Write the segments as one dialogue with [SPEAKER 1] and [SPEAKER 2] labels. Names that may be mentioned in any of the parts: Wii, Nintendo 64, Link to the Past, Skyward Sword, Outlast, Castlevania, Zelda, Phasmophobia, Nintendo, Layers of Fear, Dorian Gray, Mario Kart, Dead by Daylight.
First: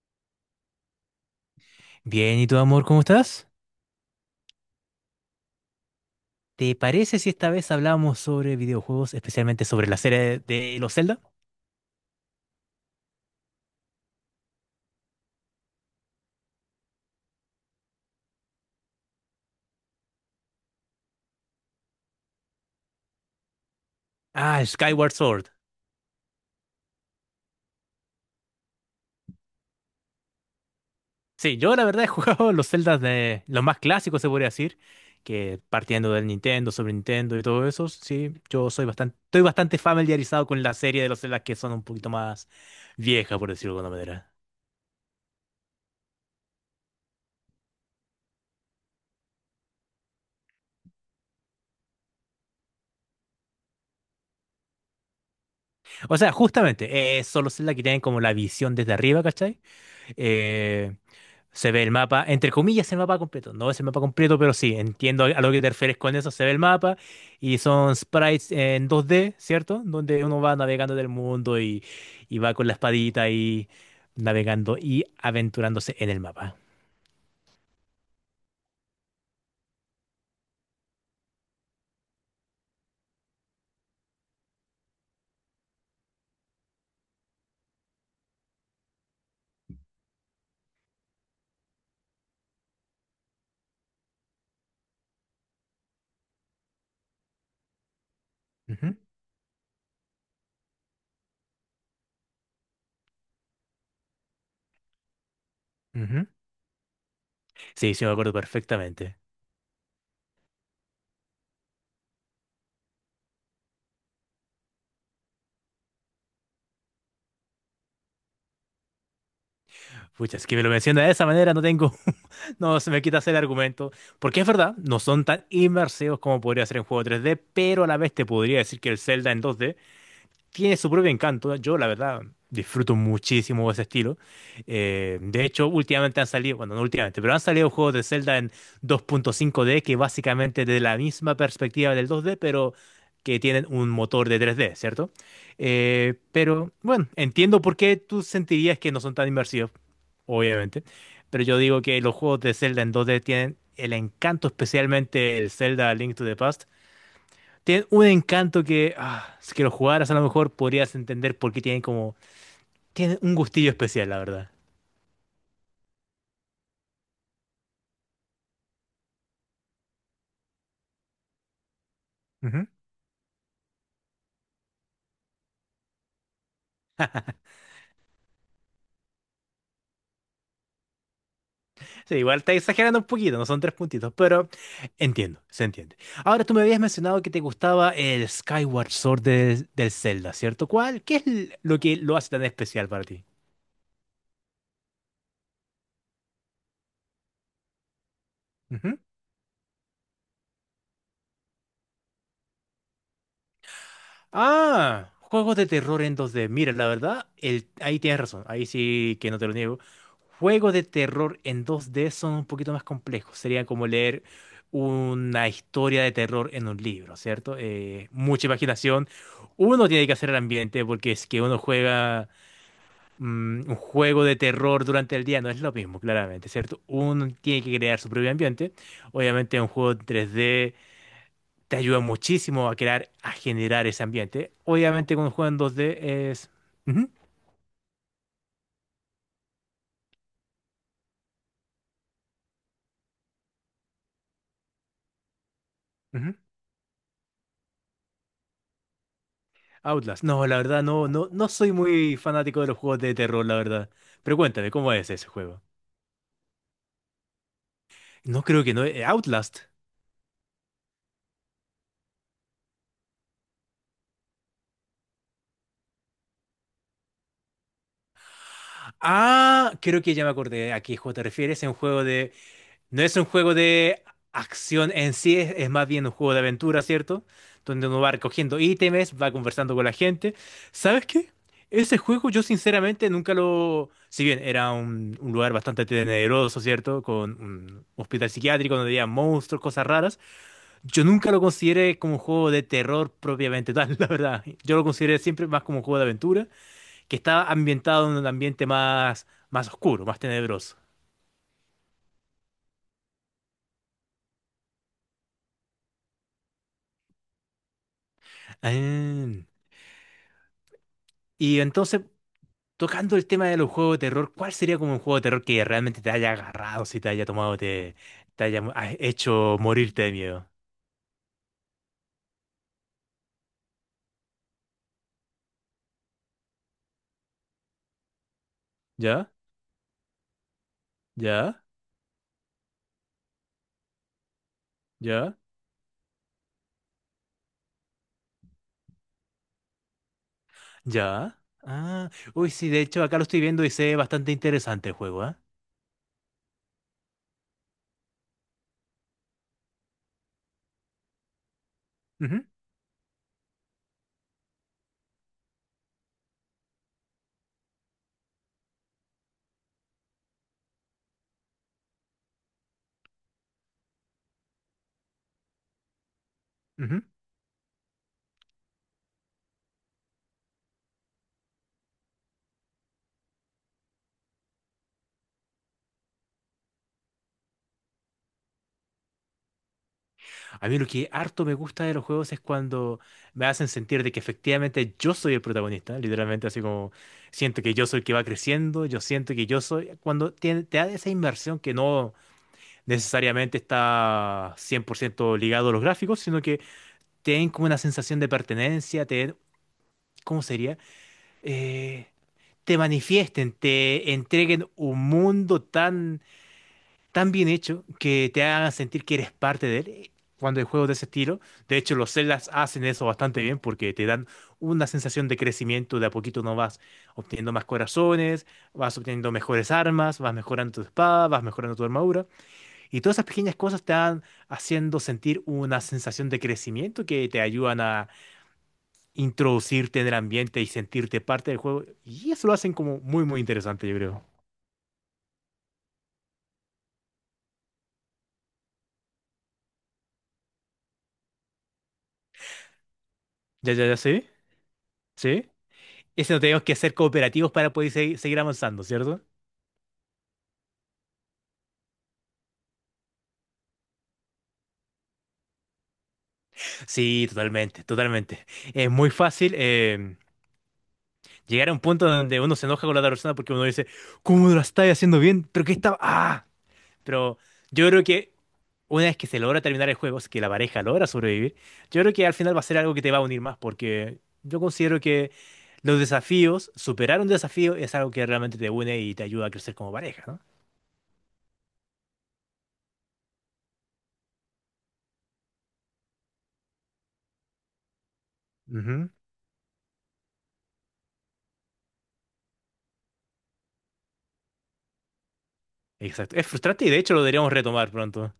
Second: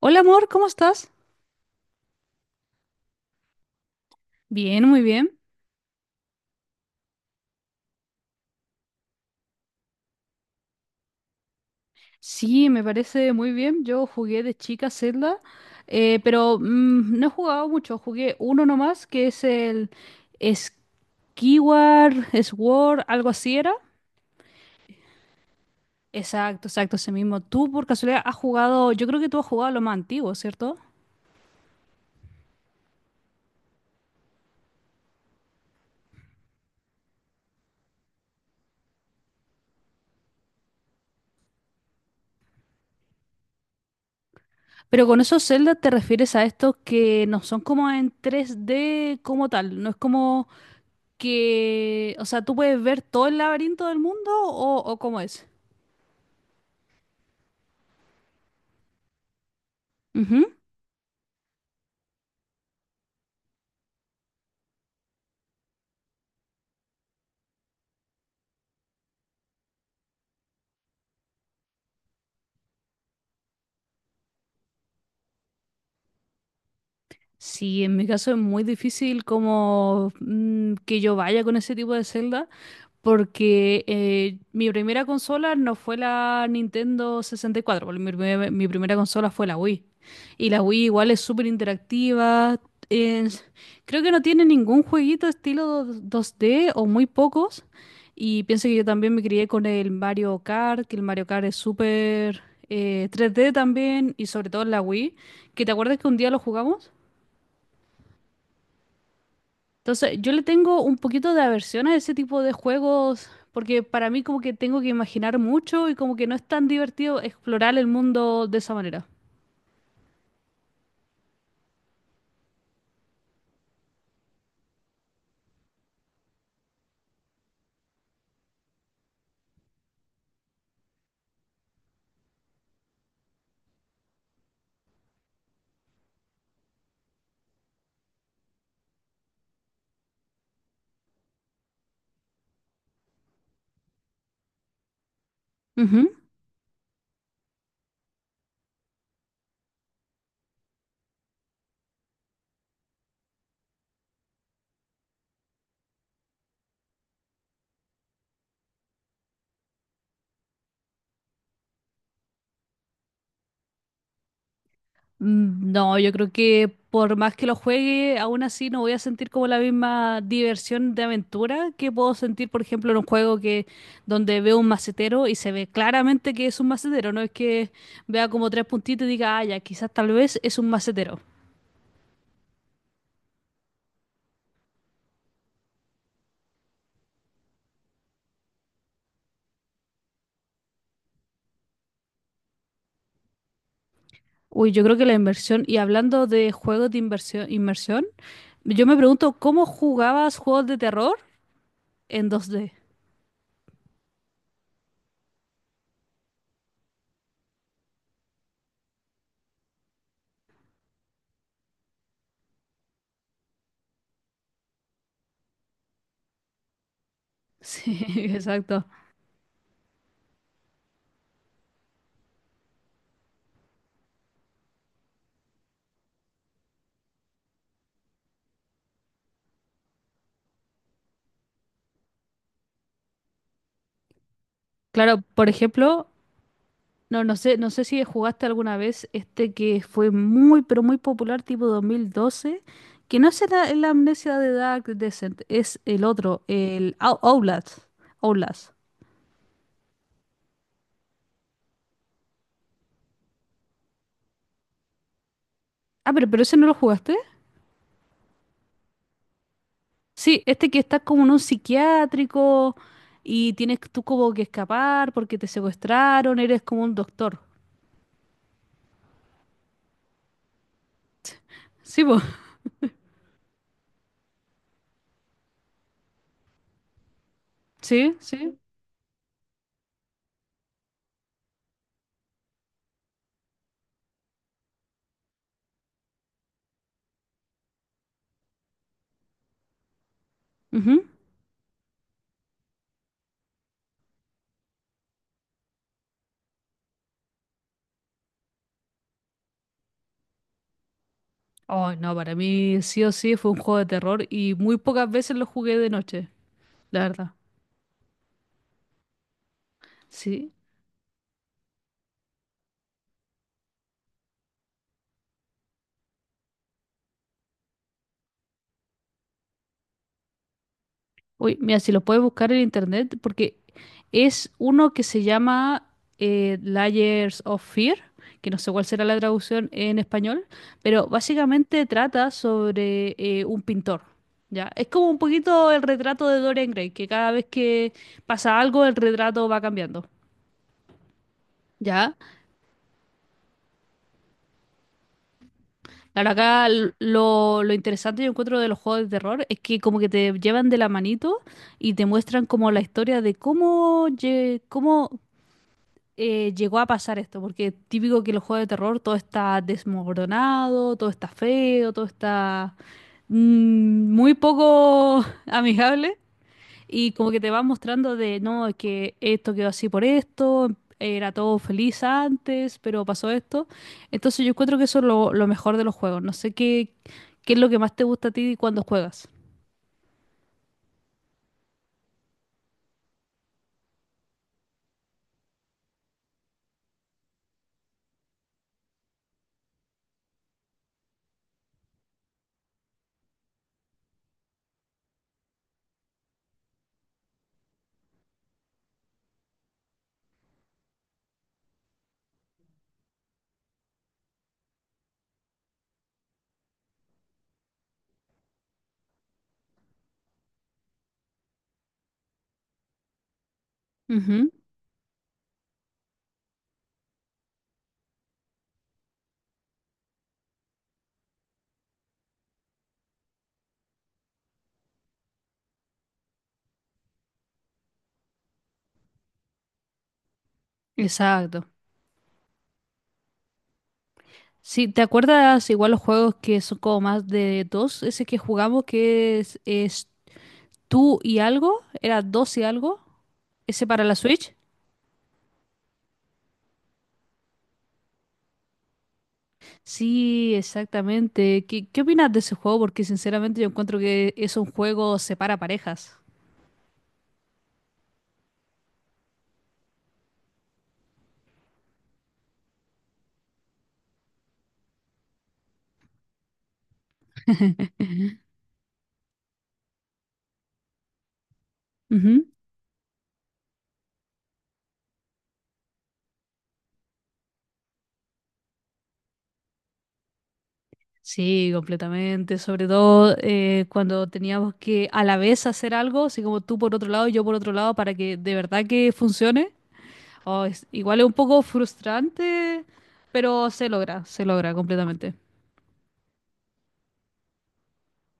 [SPEAKER 1] Hola amor, ¿cómo estás?
[SPEAKER 2] Bien, ¿y tu amor, cómo estás?
[SPEAKER 1] Bien, muy bien.
[SPEAKER 2] ¿Te parece si esta vez hablamos sobre videojuegos, especialmente sobre la serie de los Zelda?
[SPEAKER 1] Sí, me parece muy bien. Yo jugué de chica Zelda, pero no he jugado mucho. Jugué uno nomás, que es el Skyward Sword, algo así era.
[SPEAKER 2] Ah, Skyward Sword.
[SPEAKER 1] Exacto, exacto, ese mismo. Tú por casualidad has jugado, yo creo que tú has jugado lo más antiguo, ¿cierto?
[SPEAKER 2] Sí, yo la verdad he jugado los Zeldas de los más clásicos, se podría decir, que partiendo del Nintendo, sobre Nintendo y todo eso, sí, estoy bastante familiarizado con la serie de los Zeldas que son un poquito más viejas, por decirlo de alguna manera.
[SPEAKER 1] Pero con esos Zelda te refieres a estos que no son como en tres d como tal, no es como que, o sea, tú puedes ver todo el laberinto del mundo o cómo es.
[SPEAKER 2] O sea, justamente, son los Zelda que tienen como la visión desde arriba, ¿cachai?
[SPEAKER 1] Ujú.
[SPEAKER 2] Eh, Se ve el mapa, entre comillas, el mapa completo. No es el mapa completo, pero sí, entiendo a lo que te refieres con eso. Se ve el mapa y son sprites en 2D, ¿cierto? Donde uno va navegando del mundo y va con la espadita y navegando y aventurándose en el mapa.
[SPEAKER 1] Sí, en mi caso es muy difícil como que yo vaya con ese tipo de Zelda, porque mi primera consola no fue la Nintendo 64, porque mi primera consola fue la Wii. Y la Wii igual es súper interactiva. es- Creo que no tiene ningún jueguito estilo dos d o muy pocos. Y pienso que yo
[SPEAKER 2] Ujú,
[SPEAKER 1] también me crié con el Mario Kart, que el Mario Kart es súper 3D también, y sobre todo en la Wii. ¿Que te acuerdas que un
[SPEAKER 2] ujú.
[SPEAKER 1] día lo jugamos?
[SPEAKER 2] Sí, sí, me acuerdo perfectamente.
[SPEAKER 1] Entonces, yo le tengo un poquito de aversión a ese tipo de juegos porque para mí como que tengo que imaginar mucho y como que no es tan divertido explorar el mundo de esa manera.
[SPEAKER 2] Pucha, es que me lo menciona de esa manera, no tengo, no se me quita hacer el argumento. Porque es verdad, no son tan inmersivos como podría ser en juego 3D, pero a la vez te podría decir que el Zelda en 2D tiene su propio encanto. Yo, la verdad, disfruto muchísimo ese estilo. De hecho, últimamente han salido, bueno, no últimamente, pero han salido juegos de Zelda en 2.5D que básicamente de la misma perspectiva del 2D pero que tienen un motor de 3D, ¿cierto?
[SPEAKER 1] Ujú.
[SPEAKER 2] Pero bueno, entiendo por qué tú sentirías que no son tan inmersivos, obviamente, pero yo digo que los juegos de Zelda en 2D tienen el encanto, especialmente el Zelda Link to the Past tiene un encanto que, ah, si que lo jugaras a lo mejor podrías entender por qué tienen un gustillo especial, la verdad.
[SPEAKER 1] No, yo creo que por más que lo juegue, aún así no voy a sentir como la misma diversión de aventura que puedo sentir, por
[SPEAKER 2] Ujú.
[SPEAKER 1] ejemplo, en un juego que donde veo un macetero y se ve claramente que es un macetero, no es que vea como tres puntitos y diga, ah, ya, quizás tal vez es un macetero.
[SPEAKER 2] Sí, igual está exagerando un poquito, no son tres puntitos, pero entiendo, se entiende. Ahora tú me habías mencionado que te gustaba el Skyward Sword del Zelda, ¿cierto? ¿Cuál? ¿Qué es lo que lo hace tan especial para ti?
[SPEAKER 1] Uy, yo creo que la inversión, y hablando de juegos de inversión, inmersión, yo me pregunto cómo jugabas juegos de terror en dos d.
[SPEAKER 2] Ah, juegos de terror en 2D. Mira, la verdad, ahí tienes razón. Ahí sí que no te lo niego. Juegos de terror en 2D son un poquito más complejos. Sería como leer una historia de terror en un libro, ¿cierto?
[SPEAKER 1] Sí,
[SPEAKER 2] Mucha
[SPEAKER 1] exacto.
[SPEAKER 2] imaginación. Uno tiene que hacer el ambiente porque es que uno juega un juego de terror durante el día, no es lo mismo, claramente, ¿cierto? Uno tiene que crear su propio ambiente. Obviamente un juego en 3D te ayuda muchísimo a crear, a generar ese ambiente. Obviamente
[SPEAKER 1] Claro,
[SPEAKER 2] con un
[SPEAKER 1] por
[SPEAKER 2] juego en
[SPEAKER 1] ejemplo,
[SPEAKER 2] 2D es... Ujú,
[SPEAKER 1] no, no sé, no sé si jugaste alguna vez este que fue muy, pero muy popular, tipo 2012, que no es la amnesia de Dark Descent, es el
[SPEAKER 2] ujú.
[SPEAKER 1] otro, el Outlast. Outlast.
[SPEAKER 2] Outlast. No, la verdad, no, no, no soy muy fanático de los juegos de terror, la verdad. Pero cuéntame, ¿cómo es ese juego?
[SPEAKER 1] Ah, pero ese no lo jugaste.
[SPEAKER 2] No creo que no. Outlast.
[SPEAKER 1] Sí, este que estás como en un psiquiátrico y tienes tú como que escapar porque te secuestraron, eres como un doctor.
[SPEAKER 2] Ah, creo que ya me acordé a qué juego te refieres. Es un
[SPEAKER 1] Sí,
[SPEAKER 2] juego
[SPEAKER 1] po.
[SPEAKER 2] de No es un juego de acción en sí, es más bien un juego de aventura, ¿cierto? Donde uno va
[SPEAKER 1] Sí, sí.
[SPEAKER 2] recogiendo ítems, va conversando con la gente. ¿Sabes qué? Ese juego yo sinceramente nunca lo... Si bien era un lugar bastante tenebroso, ¿cierto? Con un hospital psiquiátrico donde había monstruos, cosas raras.
[SPEAKER 1] Ujú.
[SPEAKER 2] Yo nunca lo consideré como un juego de terror propiamente tal, la verdad. Yo lo consideré siempre más como un juego de aventura, que estaba ambientado en un ambiente más, más oscuro, más tenebroso.
[SPEAKER 1] Oh, no, para mí sí o sí fue un juego de terror y muy pocas veces lo jugué de noche, la verdad.
[SPEAKER 2] Ah,
[SPEAKER 1] Sí.
[SPEAKER 2] y entonces, tocando el tema de los juegos de terror, ¿cuál sería como un juego de terror que realmente te haya agarrado, si te haya tomado, te haya hecho morirte de miedo?
[SPEAKER 1] Uy, mira, si lo puedes buscar en internet, porque es uno que se llama Layers of Fear, que no sé cuál será la
[SPEAKER 2] ¿Ya?
[SPEAKER 1] traducción en español, pero
[SPEAKER 2] ¿Ya?
[SPEAKER 1] básicamente trata sobre un pintor. ¿Ya? Es como un
[SPEAKER 2] ¿Ya?
[SPEAKER 1] poquito el retrato de Dorian Gray, que cada vez que pasa algo, el retrato va cambiando.
[SPEAKER 2] ¿Ya? Ah,
[SPEAKER 1] ¿Ya?
[SPEAKER 2] uy, sí, de hecho acá lo estoy viendo y se ve bastante interesante el juego, ¿ah?
[SPEAKER 1] Claro, acá lo interesante yo encuentro de los juegos de terror es que como que te llevan de la manito y te muestran
[SPEAKER 2] Ujú,
[SPEAKER 1] como la historia de cómo llegó a pasar esto, porque típico que los juegos de terror todo está desmoronado, todo está feo, todo está mm, muy poco amigable
[SPEAKER 2] ujú.
[SPEAKER 1] y como que te van mostrando de, no, es que esto quedó así por esto, era todo feliz antes, pero pasó esto. Entonces yo encuentro que eso es lo mejor de los juegos. No sé qué es lo que más te gusta a ti cuando juegas.
[SPEAKER 2] A mí lo que harto me gusta de los juegos es cuando me hacen sentir de que efectivamente yo soy el protagonista, literalmente así como siento que yo soy el que va creciendo, yo siento que yo soy, cuando te da esa inmersión que no... necesariamente está 100% ligado a los gráficos, sino que te den como una sensación de pertenencia, te den, ¿cómo sería? Eh, Te manifiesten, te entreguen un mundo tan, tan bien hecho que te hagan sentir que eres parte de él. Cuando hay juegos de ese estilo, de hecho los Zeldas hacen eso bastante bien porque te dan
[SPEAKER 1] Ujú.
[SPEAKER 2] una sensación de crecimiento, de a poquito no vas obteniendo más corazones, vas obteniendo mejores armas, vas mejorando tu espada, vas mejorando tu armadura. Y todas esas pequeñas cosas te van haciendo sentir una sensación de crecimiento que te ayudan a introducirte en el ambiente y sentirte parte del
[SPEAKER 1] Exacto.
[SPEAKER 2] juego. Y eso lo hacen como muy, muy interesante, yo creo.
[SPEAKER 1] Sí, ¿te acuerdas igual los juegos que son como más de dos? Ese que jugamos que es tú y algo, era dos y algo,
[SPEAKER 2] Ya, ya,
[SPEAKER 1] ese
[SPEAKER 2] ya,
[SPEAKER 1] para la
[SPEAKER 2] sí,
[SPEAKER 1] Switch.
[SPEAKER 2] sí. Eso no tenemos que ser cooperativos para poder seguir avanzando, ¿cierto?
[SPEAKER 1] Sí, exactamente. Qué opinas de ese juego? Porque sinceramente yo encuentro que es un juego separa parejas.
[SPEAKER 2] Sí, totalmente, totalmente. Es muy fácil llegar a un punto donde uno se enoja con la otra persona porque uno dice, ¿cómo lo estás haciendo bien? ¿Pero qué estaba? ¡Ah! Pero yo creo que una vez que se logra terminar el juego, si que la pareja logra sobrevivir, yo creo que al
[SPEAKER 1] Ujú.
[SPEAKER 2] final va a ser algo que te va a unir más, porque yo considero que los desafíos, superar un desafío es algo que realmente te une y te ayuda a crecer como pareja, ¿no?
[SPEAKER 1] Sí, completamente. Sobre todo cuando teníamos que a la vez hacer algo, así como tú por otro lado y yo por otro lado, para que de verdad
[SPEAKER 2] Ujú,
[SPEAKER 1] que funcione. Oh, igual es un poco frustrante, pero se logra completamente.
[SPEAKER 2] exacto. Es frustrante y de hecho lo deberíamos retomar pronto.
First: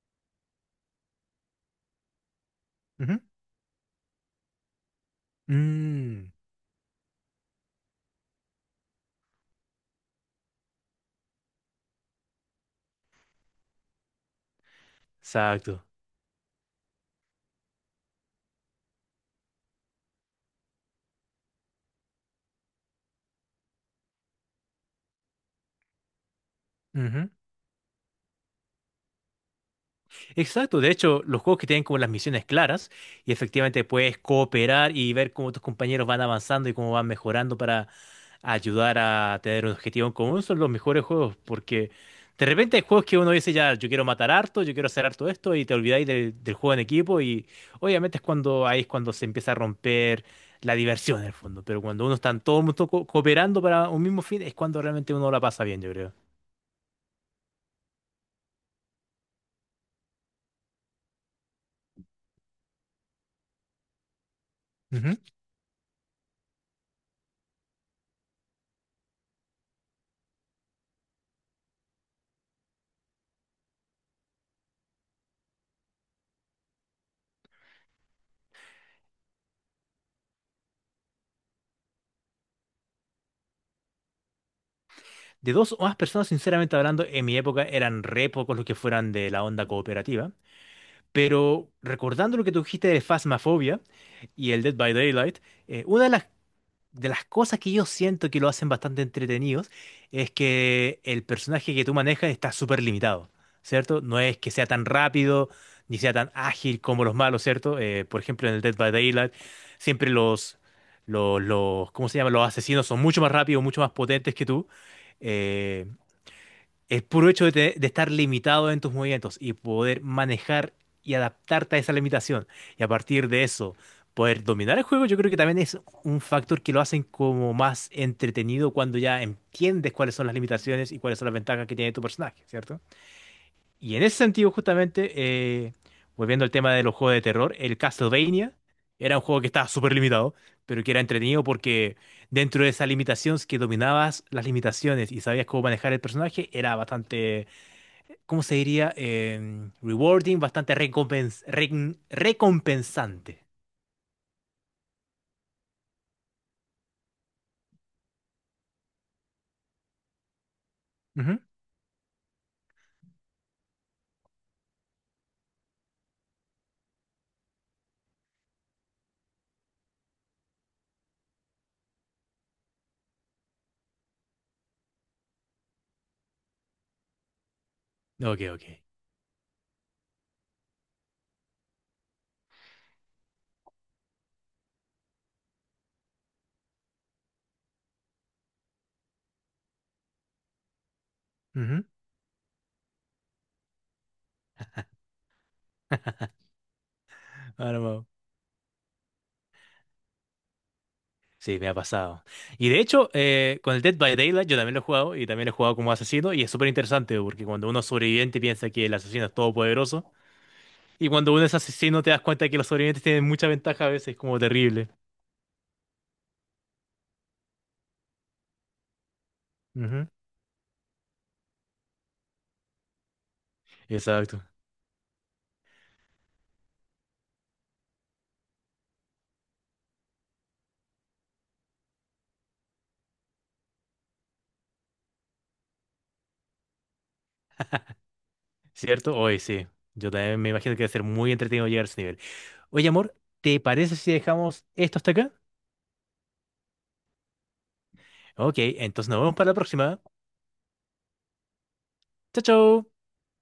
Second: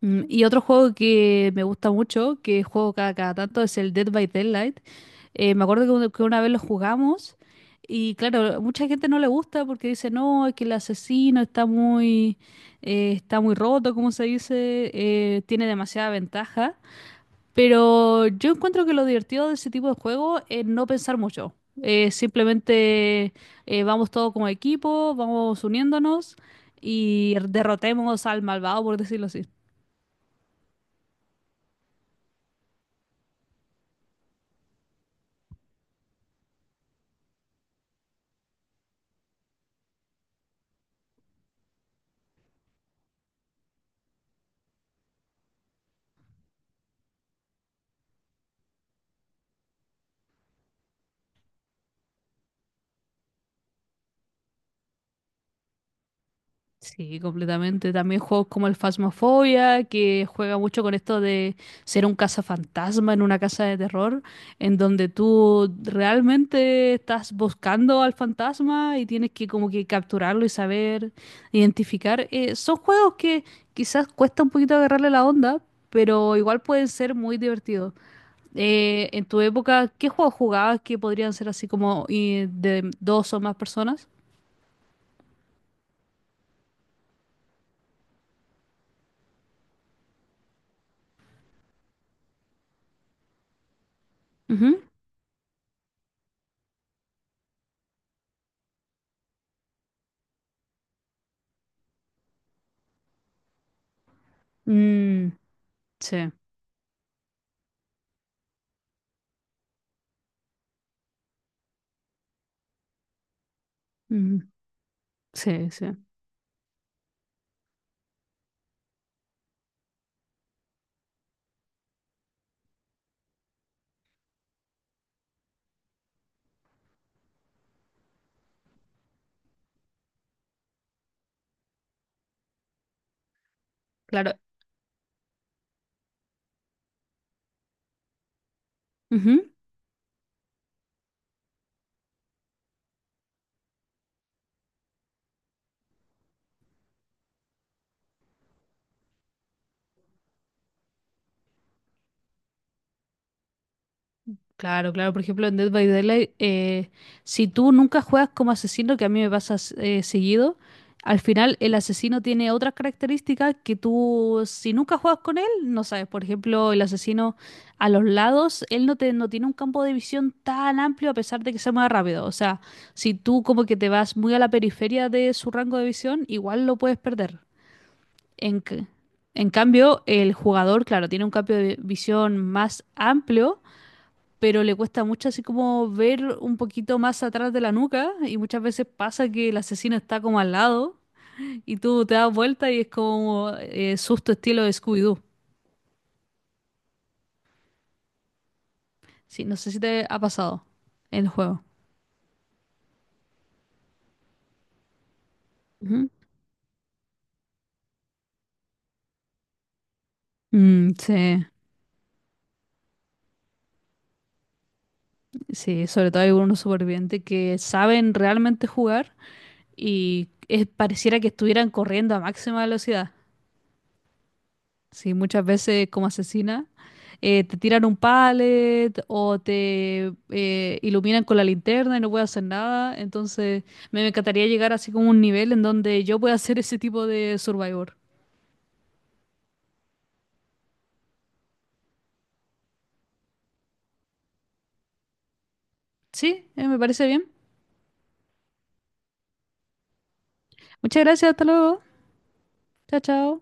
[SPEAKER 1] Y otro juego que me gusta mucho, que juego
[SPEAKER 2] Ujú.
[SPEAKER 1] cada tanto, es el Dead by Daylight. Me acuerdo que que
[SPEAKER 2] Mm,
[SPEAKER 1] una vez lo jugamos y claro, mucha gente no le gusta porque dice, no, es que el asesino está muy roto, como se dice, tiene
[SPEAKER 2] exacto.
[SPEAKER 1] demasiada ventaja. Pero yo encuentro que lo divertido de ese tipo de juego es no pensar mucho. Simplemente vamos todos como equipo, vamos uniéndonos
[SPEAKER 2] Ujú.
[SPEAKER 1] y derrotemos al malvado, por decirlo así.
[SPEAKER 2] Exacto, de hecho, los juegos que tienen como las misiones claras y efectivamente puedes cooperar y ver cómo tus compañeros van avanzando y cómo van mejorando para ayudar a tener un objetivo en común son los mejores juegos porque de repente hay juegos que uno dice ya, yo quiero matar harto, yo quiero hacer harto esto y te olvidáis del juego en equipo y obviamente es cuando ahí es cuando se empieza a romper la diversión en el fondo, pero cuando uno está en todo el mundo cooperando para un mismo fin es cuando realmente uno la pasa bien, yo creo.
[SPEAKER 1] Sí, completamente. También juegos como el Phasmophobia, que juega mucho con esto de ser un cazafantasma en una casa de terror, en donde tú realmente estás buscando al fantasma y tienes que como que capturarlo y saber identificar. Son juegos que quizás cuesta un poquito agarrarle la onda, pero igual pueden ser muy divertidos. En tu época, ¿qué juegos jugabas que podrían ser así como de dos o más personas?
[SPEAKER 2] De dos o más personas, sinceramente hablando, en mi época eran re pocos los que fueran de la onda cooperativa. Pero recordando lo que tú dijiste de Phasmophobia y el Dead
[SPEAKER 1] Ujú.
[SPEAKER 2] by Daylight, una de las cosas que yo siento que lo hacen bastante entretenidos es que el personaje que tú manejas está súper limitado, ¿cierto? No es que sea tan
[SPEAKER 1] Mm,
[SPEAKER 2] rápido ni sea
[SPEAKER 1] sí.
[SPEAKER 2] tan ágil como los malos, ¿cierto? Por ejemplo, en el Dead by Daylight, siempre ¿cómo se llama? Los asesinos son mucho más rápidos, mucho más potentes
[SPEAKER 1] Ujú.
[SPEAKER 2] que tú.
[SPEAKER 1] Sí, sí.
[SPEAKER 2] Eh, el puro hecho de estar limitado en tus movimientos y poder manejar y adaptarte a esa limitación y a partir de eso poder dominar el juego, yo creo que también es un factor que lo hacen como más entretenido cuando ya entiendes cuáles son las limitaciones y cuáles son las ventajas que tiene tu personaje, ¿cierto? Y en ese
[SPEAKER 1] Claro.
[SPEAKER 2] sentido, justamente, volviendo al tema de los juegos de terror, el Castlevania era un juego
[SPEAKER 1] Ujú.
[SPEAKER 2] que estaba súper limitado, pero que era entretenido porque dentro de esas limitaciones que dominabas las limitaciones y sabías cómo manejar el personaje, era bastante ¿cómo se diría? Rewarding, bastante recompensante.
[SPEAKER 1] Claro, claro. Por ejemplo, en Dead by Daylight, si tú nunca juegas como asesino, que a mí me pasa seguido, al
[SPEAKER 2] Ujú.
[SPEAKER 1] final el asesino tiene otras características que tú, si nunca juegas con él, no sabes. Por ejemplo, el asesino a los lados, él no, te, no tiene un campo de visión tan amplio a pesar de que se mueva rápido. O sea, si tú como que te vas muy a la periferia de su rango de visión, igual lo puedes perder.
[SPEAKER 2] Ok,
[SPEAKER 1] En,
[SPEAKER 2] ok.
[SPEAKER 1] c- en cambio, el jugador, claro, tiene un cambio de visión más amplio, pero le cuesta mucho así como ver un poquito más atrás de la nuca y muchas veces pasa que el asesino está como al lado y
[SPEAKER 2] Ujú.
[SPEAKER 1] tú te das vuelta y es como susto estilo de Scooby-Doo.
[SPEAKER 2] Ahora vamos.
[SPEAKER 1] Sí, no sé si te ha pasado en el
[SPEAKER 2] Sí,
[SPEAKER 1] juego.
[SPEAKER 2] me ha pasado. Y de hecho, con el Dead by Daylight yo también lo he jugado y también lo he jugado como
[SPEAKER 1] Ujú.
[SPEAKER 2] asesino y es súper interesante porque cuando uno es sobreviviente piensa que el asesino es todopoderoso y cuando uno
[SPEAKER 1] Sí,
[SPEAKER 2] es asesino te das cuenta que los sobrevivientes tienen mucha ventaja a veces, como terrible.
[SPEAKER 1] sí, sobre todo hay algunos supervivientes que saben realmente jugar
[SPEAKER 2] Ujú.
[SPEAKER 1] y pareciera que estuvieran corriendo a máxima velocidad.
[SPEAKER 2] Exacto.
[SPEAKER 1] Sí, muchas veces como asesina te tiran un pallet o te iluminan con la linterna y no puedes hacer nada. Entonces, me encantaría llegar así como a un nivel en donde yo pueda hacer ese tipo de survivor.
[SPEAKER 2] ¿Cierto? Oye, sí. Yo también me imagino que debe ser muy entretenido llegar a ese nivel. Oye, amor, ¿te parece si dejamos esto hasta acá?
[SPEAKER 1] Sí, me parece bien.
[SPEAKER 2] Ok, entonces nos vemos para la próxima.
[SPEAKER 1] Muchas gracias, hasta luego.
[SPEAKER 2] Chao, chao.
[SPEAKER 1] Chao, chao.